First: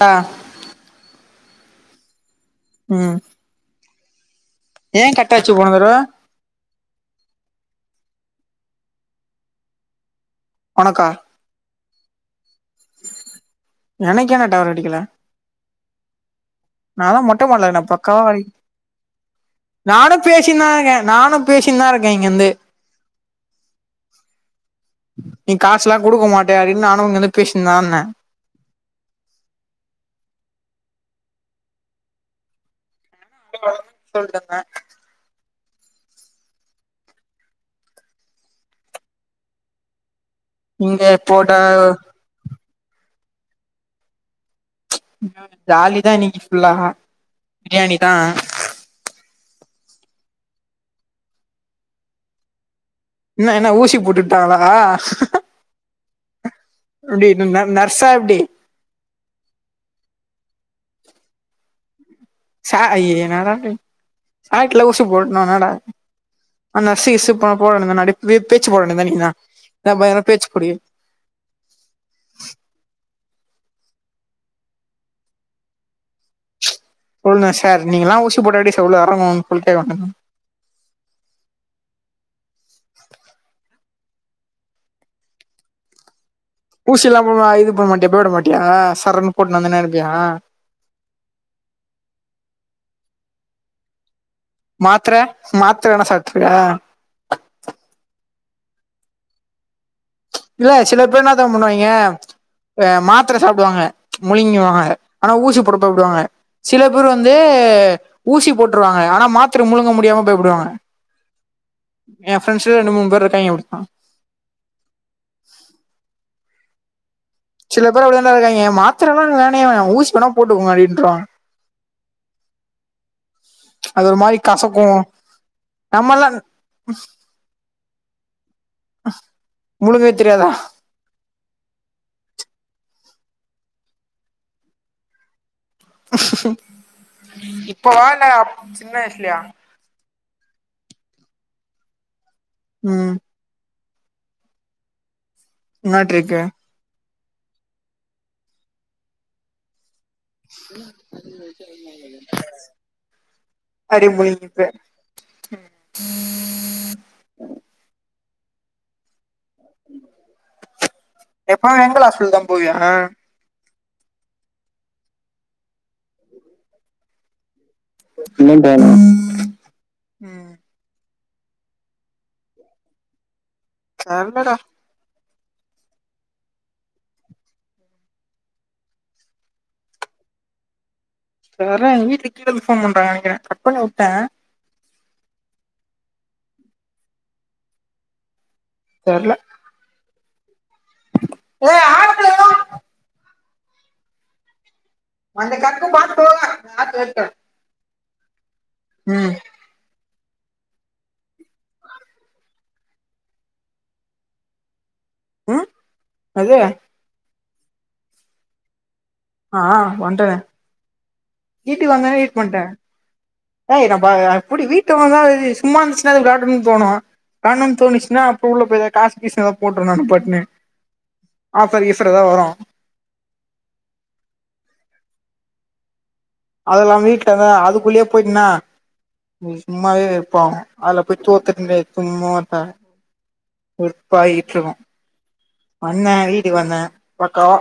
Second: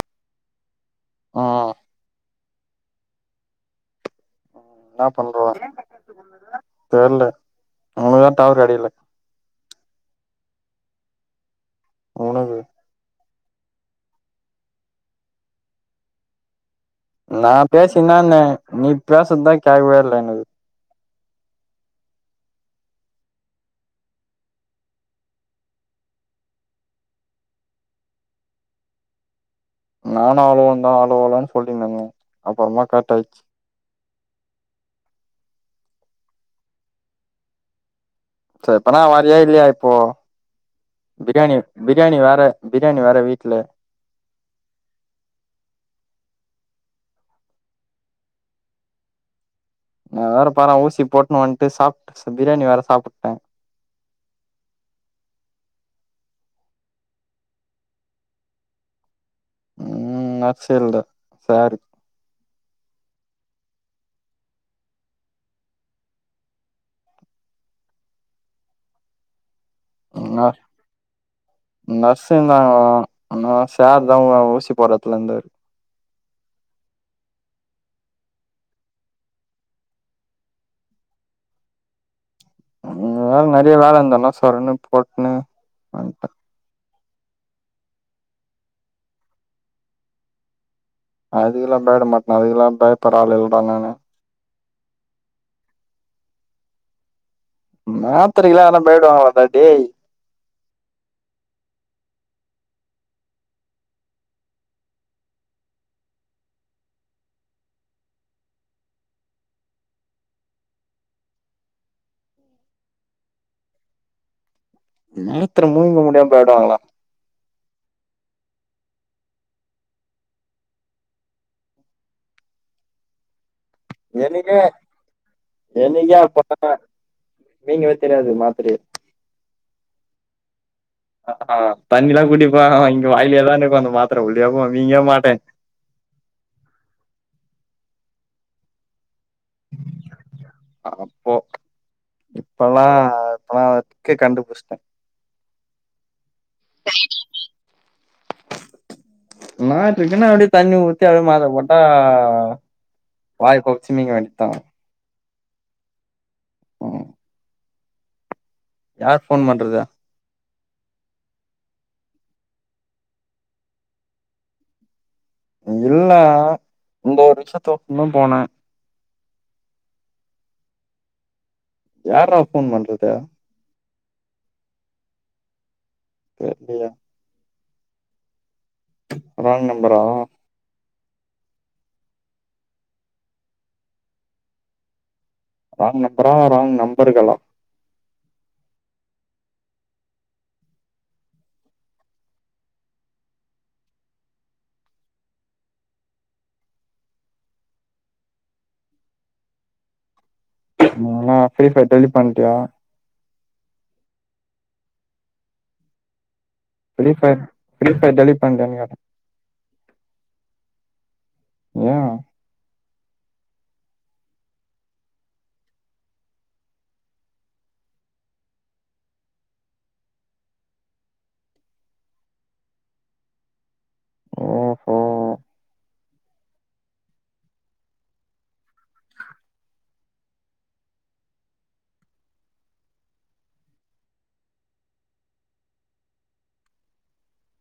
ஆ ஆ ம் என்ன ஏன் பண்றவா கட்டாச்சு போன தடவ தெரியல உனக்குதா டவர் கடைகல ஒனக்கா உனக்கு எனக்கேன டவர் கெடிக்கல நாளா மொட்ட நா மாடலண்ண பேசினான்னே பக்காவாளி நீ பேசறதுதா கேக்கவே நானு இல்ல எனக்கு பேசினந்தாங்கே நானு பேசின்தா இருக்கே இங்கிருந்தே நீ காசுல்லா குடுக்க மாட்டே அப்டின்னு நானு அங்க வந்து பேசிருதான்ந்தே நானு அவளுந்தா அலோ அலோனு சொல்லிருந்தேங்க அப்பறமா கரெட் ஆயிச்சு [unintelligible] சரிப்பனா வறியா இல்லையா இப்போ இங்க போட்ட பிரியாணி பிரியாணி வேற பிரியாணி வேர வீட்ல ஜாலிதா இன்னைக்கு புல்லா பிரியாணி தா நா வேற பாறே ஊசி போட்டு வன்ட்டு சாப் பிரியாணி வேற சாப்ட்டே என்ன என்ன ஊசி போட்டுட்டாங்களா அப்படி ந நர்சா எப்டி ம் அக்ஷய இல்த சாரி சா இ என்னடா நீ சாட்ல ஊசி போட்னா டா ஆனா சிசு பாப்போ போடணு அப்டியே பேச்சு போடணு த நீ தா நம்ம பேச்சு கூடிய நர்ஸங்சுங்க தா ஆனா சார் தா ஊசி போட்ற எடத்துல இருந்தாரு சொல்லு சார் நீங்கலா ஊசி போட்டா எப்டி சார் உள்ள ஏறங்கும் சொல்ட்டு வேல நெறைய வேல இருந்தலா சொரன்னு போட்டுன்னு வண்ட்ட ஊசிலா போ இது பண்ண மாட்டியா போட மாட்டியா சரன்னு போட்டு வந்துனேயிருப்பியா அதுக்கெல்லா பயப்பட மாட்டே அதுெல்லா பயப்பற ஆள் இல்லடா நானு மாத்தர மாத்தர எதனா சாப்ருவியா மாத்தரைக்கெல்லா எவனா பயப்படுவாங்களாப்பாடா டே இல்ல சில பேர் என்னா தெரிமா பண்ணுவாய்ங்க ஆ மாத்தர சாப்டுவாங்க முழங்கிவாங்க ஆனா ஊசி போட பயப்படுவாங்க சில பேர் வந்து ஊசி போட்ருவாங்க ஆனா மாத்தர முழுங்க முடியாம பயப்படுவாங்க [inaudible] ஏ ஃபிரெண்ட்ஸ்சே ரெண்டு மூணு பேர் இருக்காய்ங்க என்பா மாத்தர முழுங்க முடியாம பயப்படுவாங்களா சில பேர் அப்படிதாண்டா இருக்காய்ங்க மாத்தரலா எனக்கு வேணவேவேணா ஊசிவேணா போட்டுக்கோங்க அப்டின்றுவாங்க அது ஒரு மாரி கசக்கு நம்மல்லா என்னைக்காப்ப நீங்கவே தெரியாது மாத்திரி முழுங்கவே தெரியாதா ஆஹ் தண்ணில்லா குடிப்பே இங்க வாயிலேதா நிக்கு அந்த மாத்தர உள்ளயே போகு முயிங்கே மாட்டே இப்போவா இல்ல அப் சின்ன வயசுலயா. அப்போ இப்பல்லா. ம் இப்பல்லா அந்த ட்ரிக்கே கண்டுபுட்ச்சிட்ட என்ன ட்ரிக்கு [inaudible] என்னா ட்ரிக்குன்னா அப்டியே தண்ணி ஊத்தி அப்டியே மாத்தர போட்டா. வாய கொப்புளுச்சு மீங்க வேண்டிதா ம். ம் யார் ஃபோன் பண்றது எப்பவு எங்கள் ஹாஸ்பிட்டல் தா போவியா இல்ல இந்த ஒரு விஷ்யத்து இன்னு போன ம் யார்ரா ஃபோன் பண்றது தெர்லடா. தெர்லியா. ராங் நம்பரா இந்தா வர்ற எங்க வீட்ல கீழந்து ஃபோன் பண்றாங்கனு நெனைக்கிறே கட் பண்ணி வுட்ட ராங் நம்பரா ராங் நம்பர்களா. தெர்ல. ஏஹ ஆ. ம் நான்லா ஃபிரீ ஃபயர் டெலிட் பண்ட்டியா. ஆ அது. Free fire free fire delete பண்ட்டியானு கேட்ட ஆ ஆ பண்ட்டனே வீட்டுக்கு ஏன் வந்தோனே ஈட் பண்ட்ட ஏய் நம்ப அப்புடி வீட்ல ஒக்காந்தா சும்மா இருந்துச்சுனா அது விளாடுனுன்னு தோனு விளாட்னுனு தோணுச்சுனா அப்ப உள்ள போய் எதாது காசு கீசு எதா போட்ருவ நானு பட்டுனு ஆஃபர் கீஃபர் எதா வரு ஓஹோ அதெல்லா வீட்ல இருந்த அதுக்குள்ளயே போயிட்னா எங்ளுக்கு சும்மாவே வெறுப்பாவு அதுல போய் தோத்துட்னு வை சும்மாட்ட வெறுப்பாய்கிட்ருக்கு வந்த வீட்டுக்கு வந்த பக்காவா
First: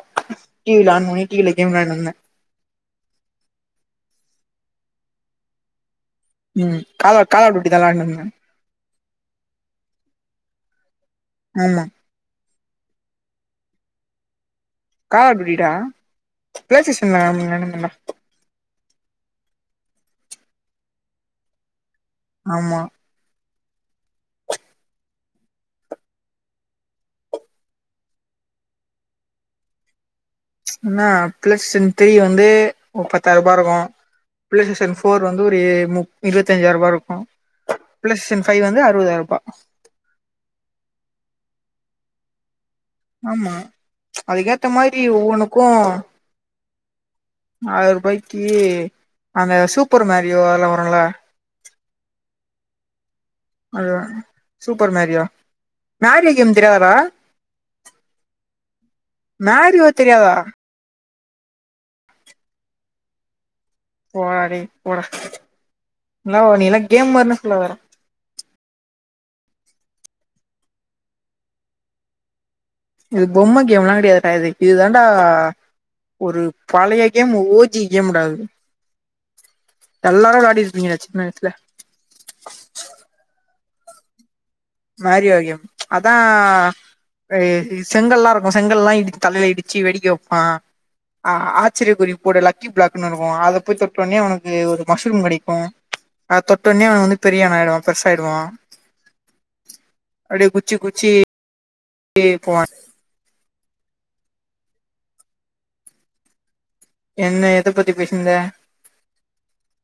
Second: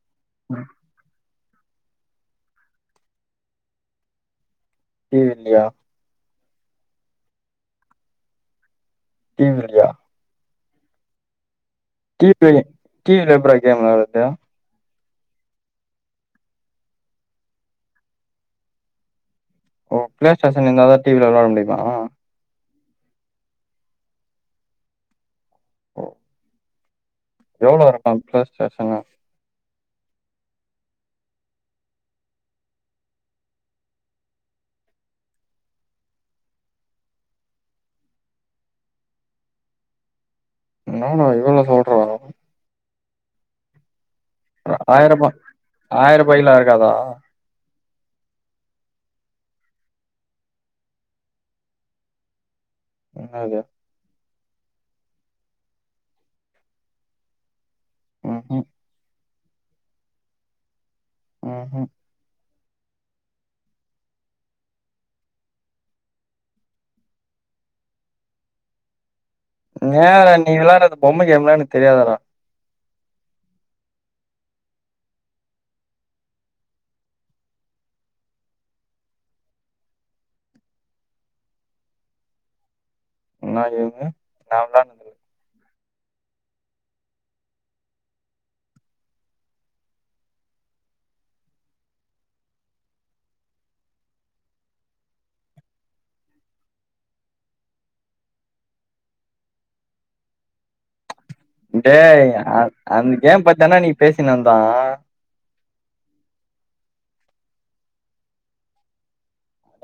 டி வில ஆன் பண்ணி டி வியில கேம் விளயாட்னு இருந்த டி வில்லியா ம் காலா காலா டூட்டி தா வெளாண்ட்னு இருந்த டி வில்யா ஆமா டி வில கேம் டி வில எப்ட்றா கேம் விளாட்றது காலா டூட்டிடா பிளே ஸ்டேஷன்ல கேம் விளான்ட்னு இருந்தண்டா ஓ பிளே ஸ்டேஷன் இருந்தாதா டி வில விளாட முடிமா ஆமா ஓ எவ்ளோ இருக்கு அந்த பிளே ஸ்டேஷனு என்ன பிளஸ் இன் திரி வந்து ஒரு பத்தாயிர ரூபா இருக்கு பிளே ஸ்டேஷன் ஃபோர் வந்து ஒரு ஏ முப் இருவத்தஞ்சாயிர ரூபா இருக்கு பிளே ஸ்டேஷன் ஃபைவ் வந்து அறுவதாயிர ரூபா என்னாடா இவ்ளோ சொல்ற ஆமா அதுக்கேத்த மாரி ஆயிரரூபா ஒவ்வொன்னுக்கு ஆயிரம் ரூபாய்க்குலாம் இருக்காதா ஆயிர்பாய்க்கி அந்த சூப்பர் மேரியோ அதெல்லா வருல்ல. என்னாது அதுவா சூப்பர் மேரியோ மேரி கேம் தெரியாதாடா? ம்ஹு மேரியோவ தெரியாதா? ம்ஹு போடா டே போடா நில்லா ஒ நீயில்லா கேம் மார்னே சொல்லாதடா. ஏடா நீ விளாட்றது பொம்ம கேம்ல்லா எனக்கு தெரியாதாடா? இது பொம்ம கேம்லா கெடையாதுடா இது இதுதாண்டா ஒரு பழைய கேம் ஓ ஜி கேம்டா இது. எல்லாரு வெளாடிருப்பிங்க இத சின்ன வயசுல. முன்னாடி இவுங்க நாந்தான்னு மேரியோ கேம் அத்தா அ இ செங்கல்லா இருக்கு செங்கல்லா இடிச் தலைல இடிச்சி வெடிக்க வெப்பா. ஆ ஆச்சரிய குறி போடு லக்கி பிளாக்ன்னு இருக்கு அத போய் தொட்டொன்னே அவுனக்கு ஒரு மஷ்ரூம் கெடைக்கு. அத தொட்டொன்னே அவ வந்து பெரிய ஆனாய்டுவா பெருசாய்டுவா. அப்டே குச்சி குச்சி டேய் அ போவான் அந் கேம் பத்தான அன்னிக் பேசினிந்தோ. என்ன எத பத்தி பேசின்ந்த?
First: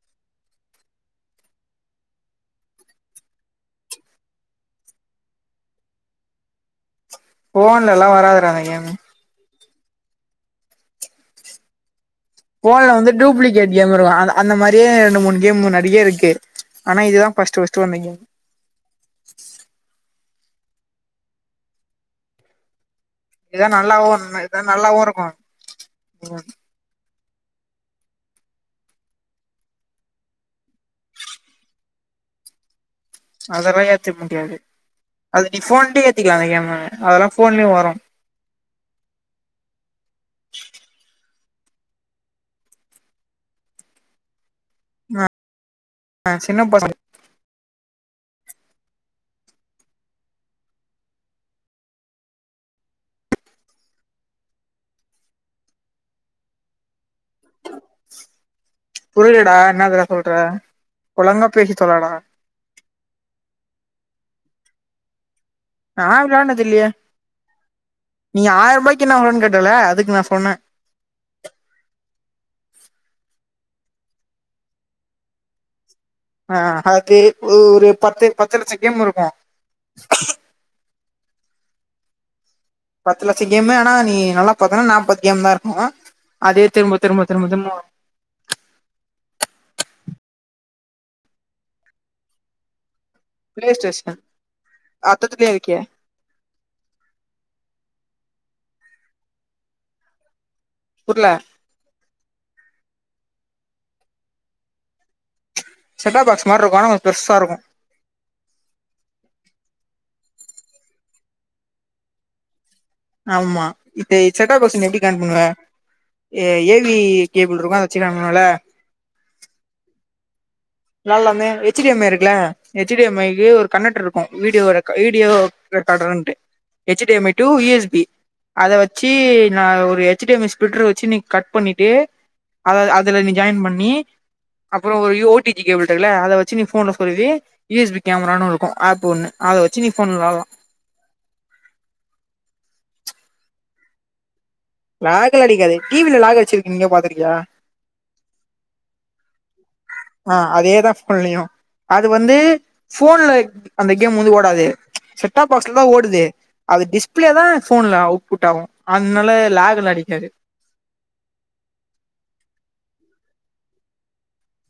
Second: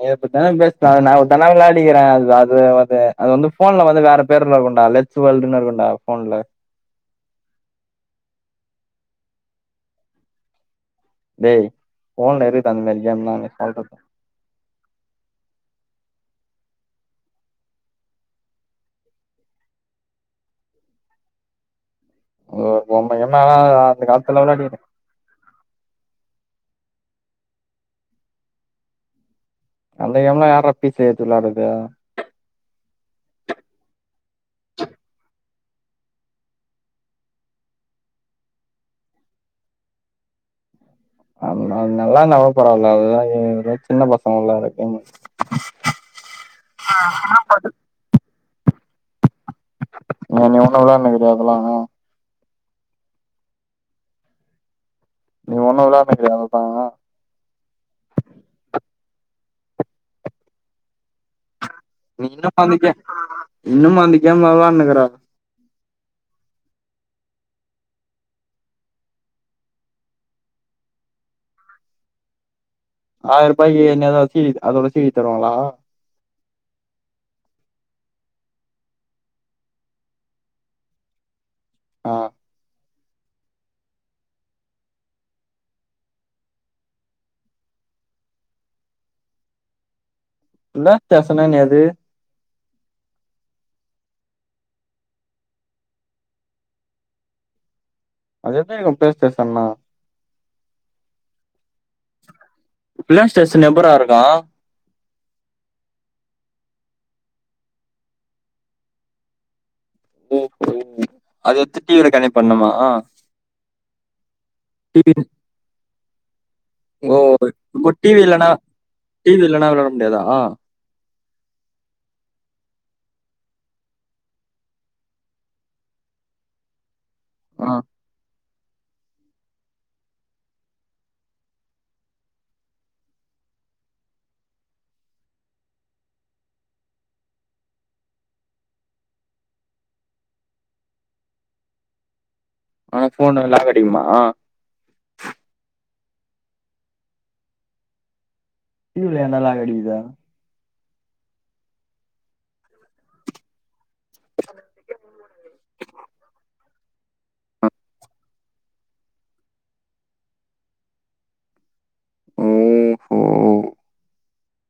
இத பத்தான பேசுன அது நா ஒருத்தனா விளாடிக்கிறே அது அது வந்து அது வந்து ஃபோன்ல வந்து வேற பேருல இருக்குண்டா லெ க்ஸ்வல்டுனு இருக்குண்டா ஃபோன்ல. ஃபோன்ல எல்லா வராதுடா இந்த கேமு. டேய் இருக்குது அந்த ஃபோன்ல மாரி வந்து கேம்லா நீ டூப்ளிகேட் கேம் சொல்றது இருக்கு அதா அந்த மாரியே ரெண்டு மூணு கேம் நெறிய இருக்கு ஆனா இது தா ஃபஸ்ட்டு ஃபஸ்ட்டு வந்த கேம். ஓ பொம்ம கிம்ம ஆனா அது அந்த காலத்துல விளையாடிரு டோருக்கு. ம். அந்த கேம்லா யார்ரா பி சி ல ஏத்தி வெளாட்றது. அதெல்லா ஏத்திக் முடியாது அது நீ ஃபோன்லியே ஏத்திக்லா அந்த கேம அதுல்லா ஃபோன்லியு வரு. அது ந நல்லாந்தா கூடா பரவால்ல அதுதா ஏ அதுலா சின்ன பசங்க வெளாற கேமு. அ சின்ன [inaudible] ஆஹா படு நீ இன்னியு உன்னு விளான்னிக்கிறியா அதுல்லா நீ உன்னு விளான்னிக்கிறியா அதல்லா? புரிலடா என்னாதுடா சொல்ற ஒழங்கா பேசி தொலடா நீ இன்னுமா அந்த கே இன்னுமா அந்த கேம் வெளான்னுக்குற? நா அது விளான்னதில்லியே நீ ஆயிர்பாய்க்கு என்ன வருன் கேட்டல அதுக்கு நா சொன்னே. ஆயிர்பாய்க்கி என்ன எதாவது சி டி அதோட சி டி தருவாங்களா? ஆ அதுக்கு ஒ ஒரு பத்து பத்து லட்சங் கேம் இருக்கு. ஆ. பத்து லட்சங் கேமு ஆனா நீ நல்லா பாத்தனா நாப்பது கேம்தா இருக்கு அதே திரும்ப திரும்ப திரும்ப திரும்ப வரு இல்ல டேஷனான் எது ப்ளே ஸ்டேஷன் அத்தத்துலியேருக்கே. அது‌‌ என்ன இருக்கு ப்ளே ஸ்டேஷன்னா? புர்ல. ப்ளே ஸ்டேஷன் எப்பர்றா இருக்கு? செட்டாஃப் பாகஸ் மார்ருக்கு ஆனா ‌கொஞ் பெர்சாருக்கு. ஓஹோ அது எத்துட்டு இத கனெ பண்ணுமா? ஆமா இப்ப செட்டா பாக்ச நீ எப்டி டிவி கனட் பண்ணுவ ஏ ஏ பி கேப்பிள் இருக்கு அதல வெச்சிக்கலாம்ல டி வி இல்லனா விளாட முடியாதா விளாட்லமே ஹெச் டி எம் இருக்குல ஹச் டி எம் ஐ க்கு ஒரு கனெக்ட்டர் இருக்கு வீடியோ வீடியோ ரெக்கார்டர்ன்டு H D M I to E S B அத வச்சு நா ஒரு H D M S splitter வச்சு நீ கட் பண்ணிட்டு அத அதுல நீ ஜாயின் பண்ணி அப்றோ ஒரு யோ டி வி கேபிள் இருக்குல அத வச்சு நீ ஃபோன்ல சொறுவி யு எஸ் பி கேமரான்னு இருக்கு ஆப் ஒன்னு அத வச்சு நீ ஃபோன்ல வெளையாட்லா ஆனா ஃபோன் லாக்கடிகுமா லாக்கெல்லா அடிக்காது டி வி ல லாக்கடிச்சி நீ எங்கயாது பாத்துருக்கியா டி வி ல ஏன்டா லாக்கடிக்குது ஆ அதேதா ஃபோன்லயு அது வந்து ஃபோன்ல அந்த கேம் வந்து ஓடாது செட்டாப் பாக்ஸ்ல தா ஓடுது அது டிஸ்பிளே தா ஃபோன்ல அவுட்புட் ஆகு அத்னால லாக்குல்லா அடிக்காது ஓஹோ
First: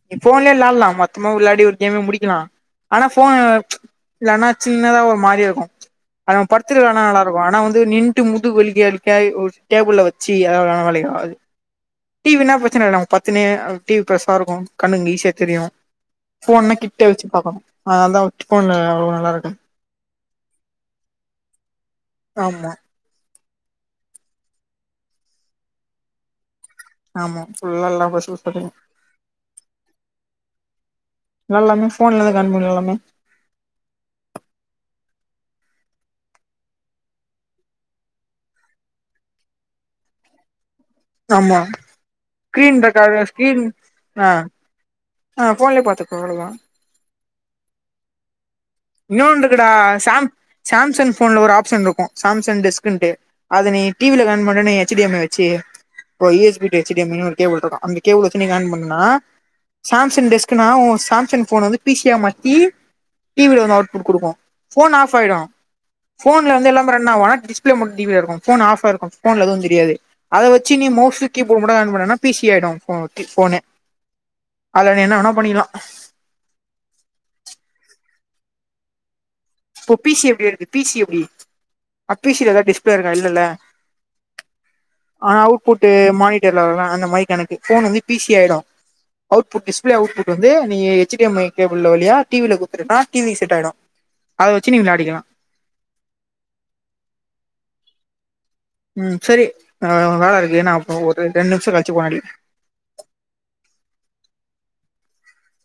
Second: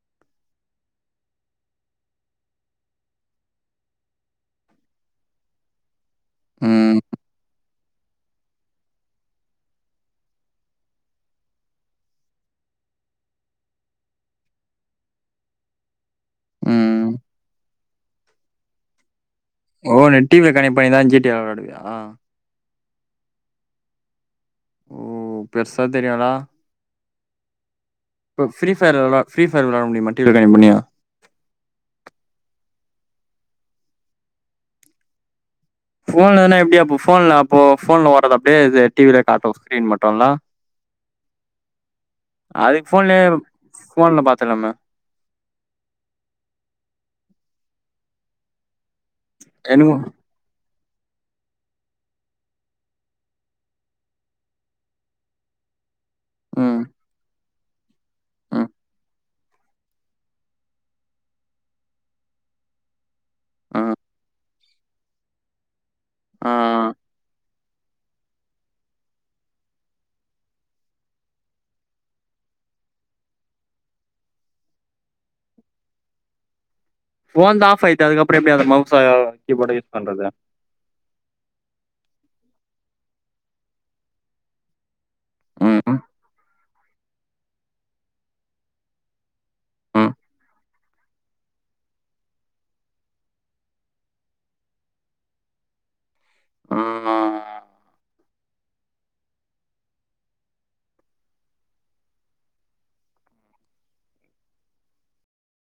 நீ ஃபோன்லயே விளாட்லா மொத்தமா விளாடி ஒரு கேமே முடிக்கலா ஆனா ஃபோன் வெளையாட்னா சின்னதா ஒரு மாரியா இருக்கு ஆனா படுத்துட்டு ம் விளையாட்னா நல்லா இருக்கு ஆனா வந்து நின் ன்டு முது வலிக்க வலிக்க ஒரு டேபிள்ல வச்சி அதலா விளையாட்னா வேலைக்கு ஆவாது டி வி னா பிரச்சன இல்ல நம்ம படுத்துனே டி வி பெருசா இருக்கு கண்ணுக்கு ஈஷியா தெரியு ஃபோன்னா ம் கிட்ட வெச்சி பாக்குனு அதனால் தா ஃபோன்ல அவ்ளோவா நல்லாருக்காது ஓ நீ டி வி ல கனெக்ட் பண்ணிதா ஜி டி விளாடுவியா ஆமா ஓ பெருசா தெரியாத ஆமா ஃபுல்லா லவ்வர்ஸ் இப்ப ஃப்ரீ ஃபயர் விளையாட் ஃப்ரீ ஃபயர் விளையாட முடியுமா டி வி ல கனெக்ட் பண்ணி விளையாட்லாமே ஃபோன்ல கனெக்ட் பண்ணி விளையாட்லாமே ஃபோன்லனா எப்டி அப்போ ஃபோன்ல அப்போ ஃபோன்ல வராதா அப்டியே இது டி வி ல காட்டோ ஸ்கரீன் மட்டுல்லா [inaudible] ஆமா ஸ்கிரீன் ஃபோன்லயே ரெக்கார்டர் ஸ்கிரீன் ஃபோன்ல ஆ பாத்துலாமே ஆ ஃபோன்லயே பாத்துக்கோ அவ்ளோதா இன்னொன்ருக்குடா எனக்கு சாம் சாம்சங் ஃபோன்ல ஒரு ஆப்ஷன் இருக்கு சாம்சங் டெஸ்குன்ட்டு அது நீ டி வி ல கனெக்ட் பண்றேன்னு வையி எச் டி எம் எச் வெச்சி ஒரு இ எஸ் பி டூ ம் ஏச் டி எம் இ ன்னு ஒரு கேபிள் இருக்கு அந்த கேபிள் வச்சு நீங்க ம் ஆன் பண்லா சாம்சங் டெஸ்க்னா ஒன் சாம்சங் ஃபோன் வந்து பீ சி யா மாத்தி டி வி ல வந்து அவுட் ம் புட் குடுக்கு ஃபோன் ஆஃப் ஆயிடு ஆ ஃபோன்ல வந்து எல்லாமே ரன் ஆவோ ஆனா டீஷ் ல மட்டு டி வி ல இருக்கு ஃபோன் ஆஃப் ஆயிருக்கு ஃபோன்ல எதுவு தெரியாது அத வெச்சி நீ மோஸ்லி கீ போர்டு மட்டு ஆன் பண்ணேனா பி சி ஆயிடு க்கீ ஃபோனே அதுல நீ என்ன வேணா பண்ணிக்லா ஃபோன்தா ஆஃப் ஆயிட்டே அதுக்கப்றோ எப்டி அத மவுஸா இப்போ பி சி எப்டி இருக்கு பி சி எப்டி பி சி ல ஏதா டிஸ்பிளே இருக்கா இல்லல்ல ஆனா அவுட் ம் புட்டு மானிட்டர்லா வருல அந்த மாரி கனெக்ட்டு ஃபோனு வந்து பி சி ஆயிடு [inaudible] அவுட்புட் டிஸ்ப்ளே ம் அவுட்புட்டு வந்து நீ H D M I cable வழியா டி வி ல குடுத்துட்டேனா டி வி க்கு செட் ஆயிடு அத வெச்சு நீங்க வெளாடிக்கலா ஆமா ம் சேரி அ வேல இருக்கு நான்‌ அப்றோ ஒரு ரெண்டு நிமிஷோ கழிச்சி ஃபோன் அடிக்குறே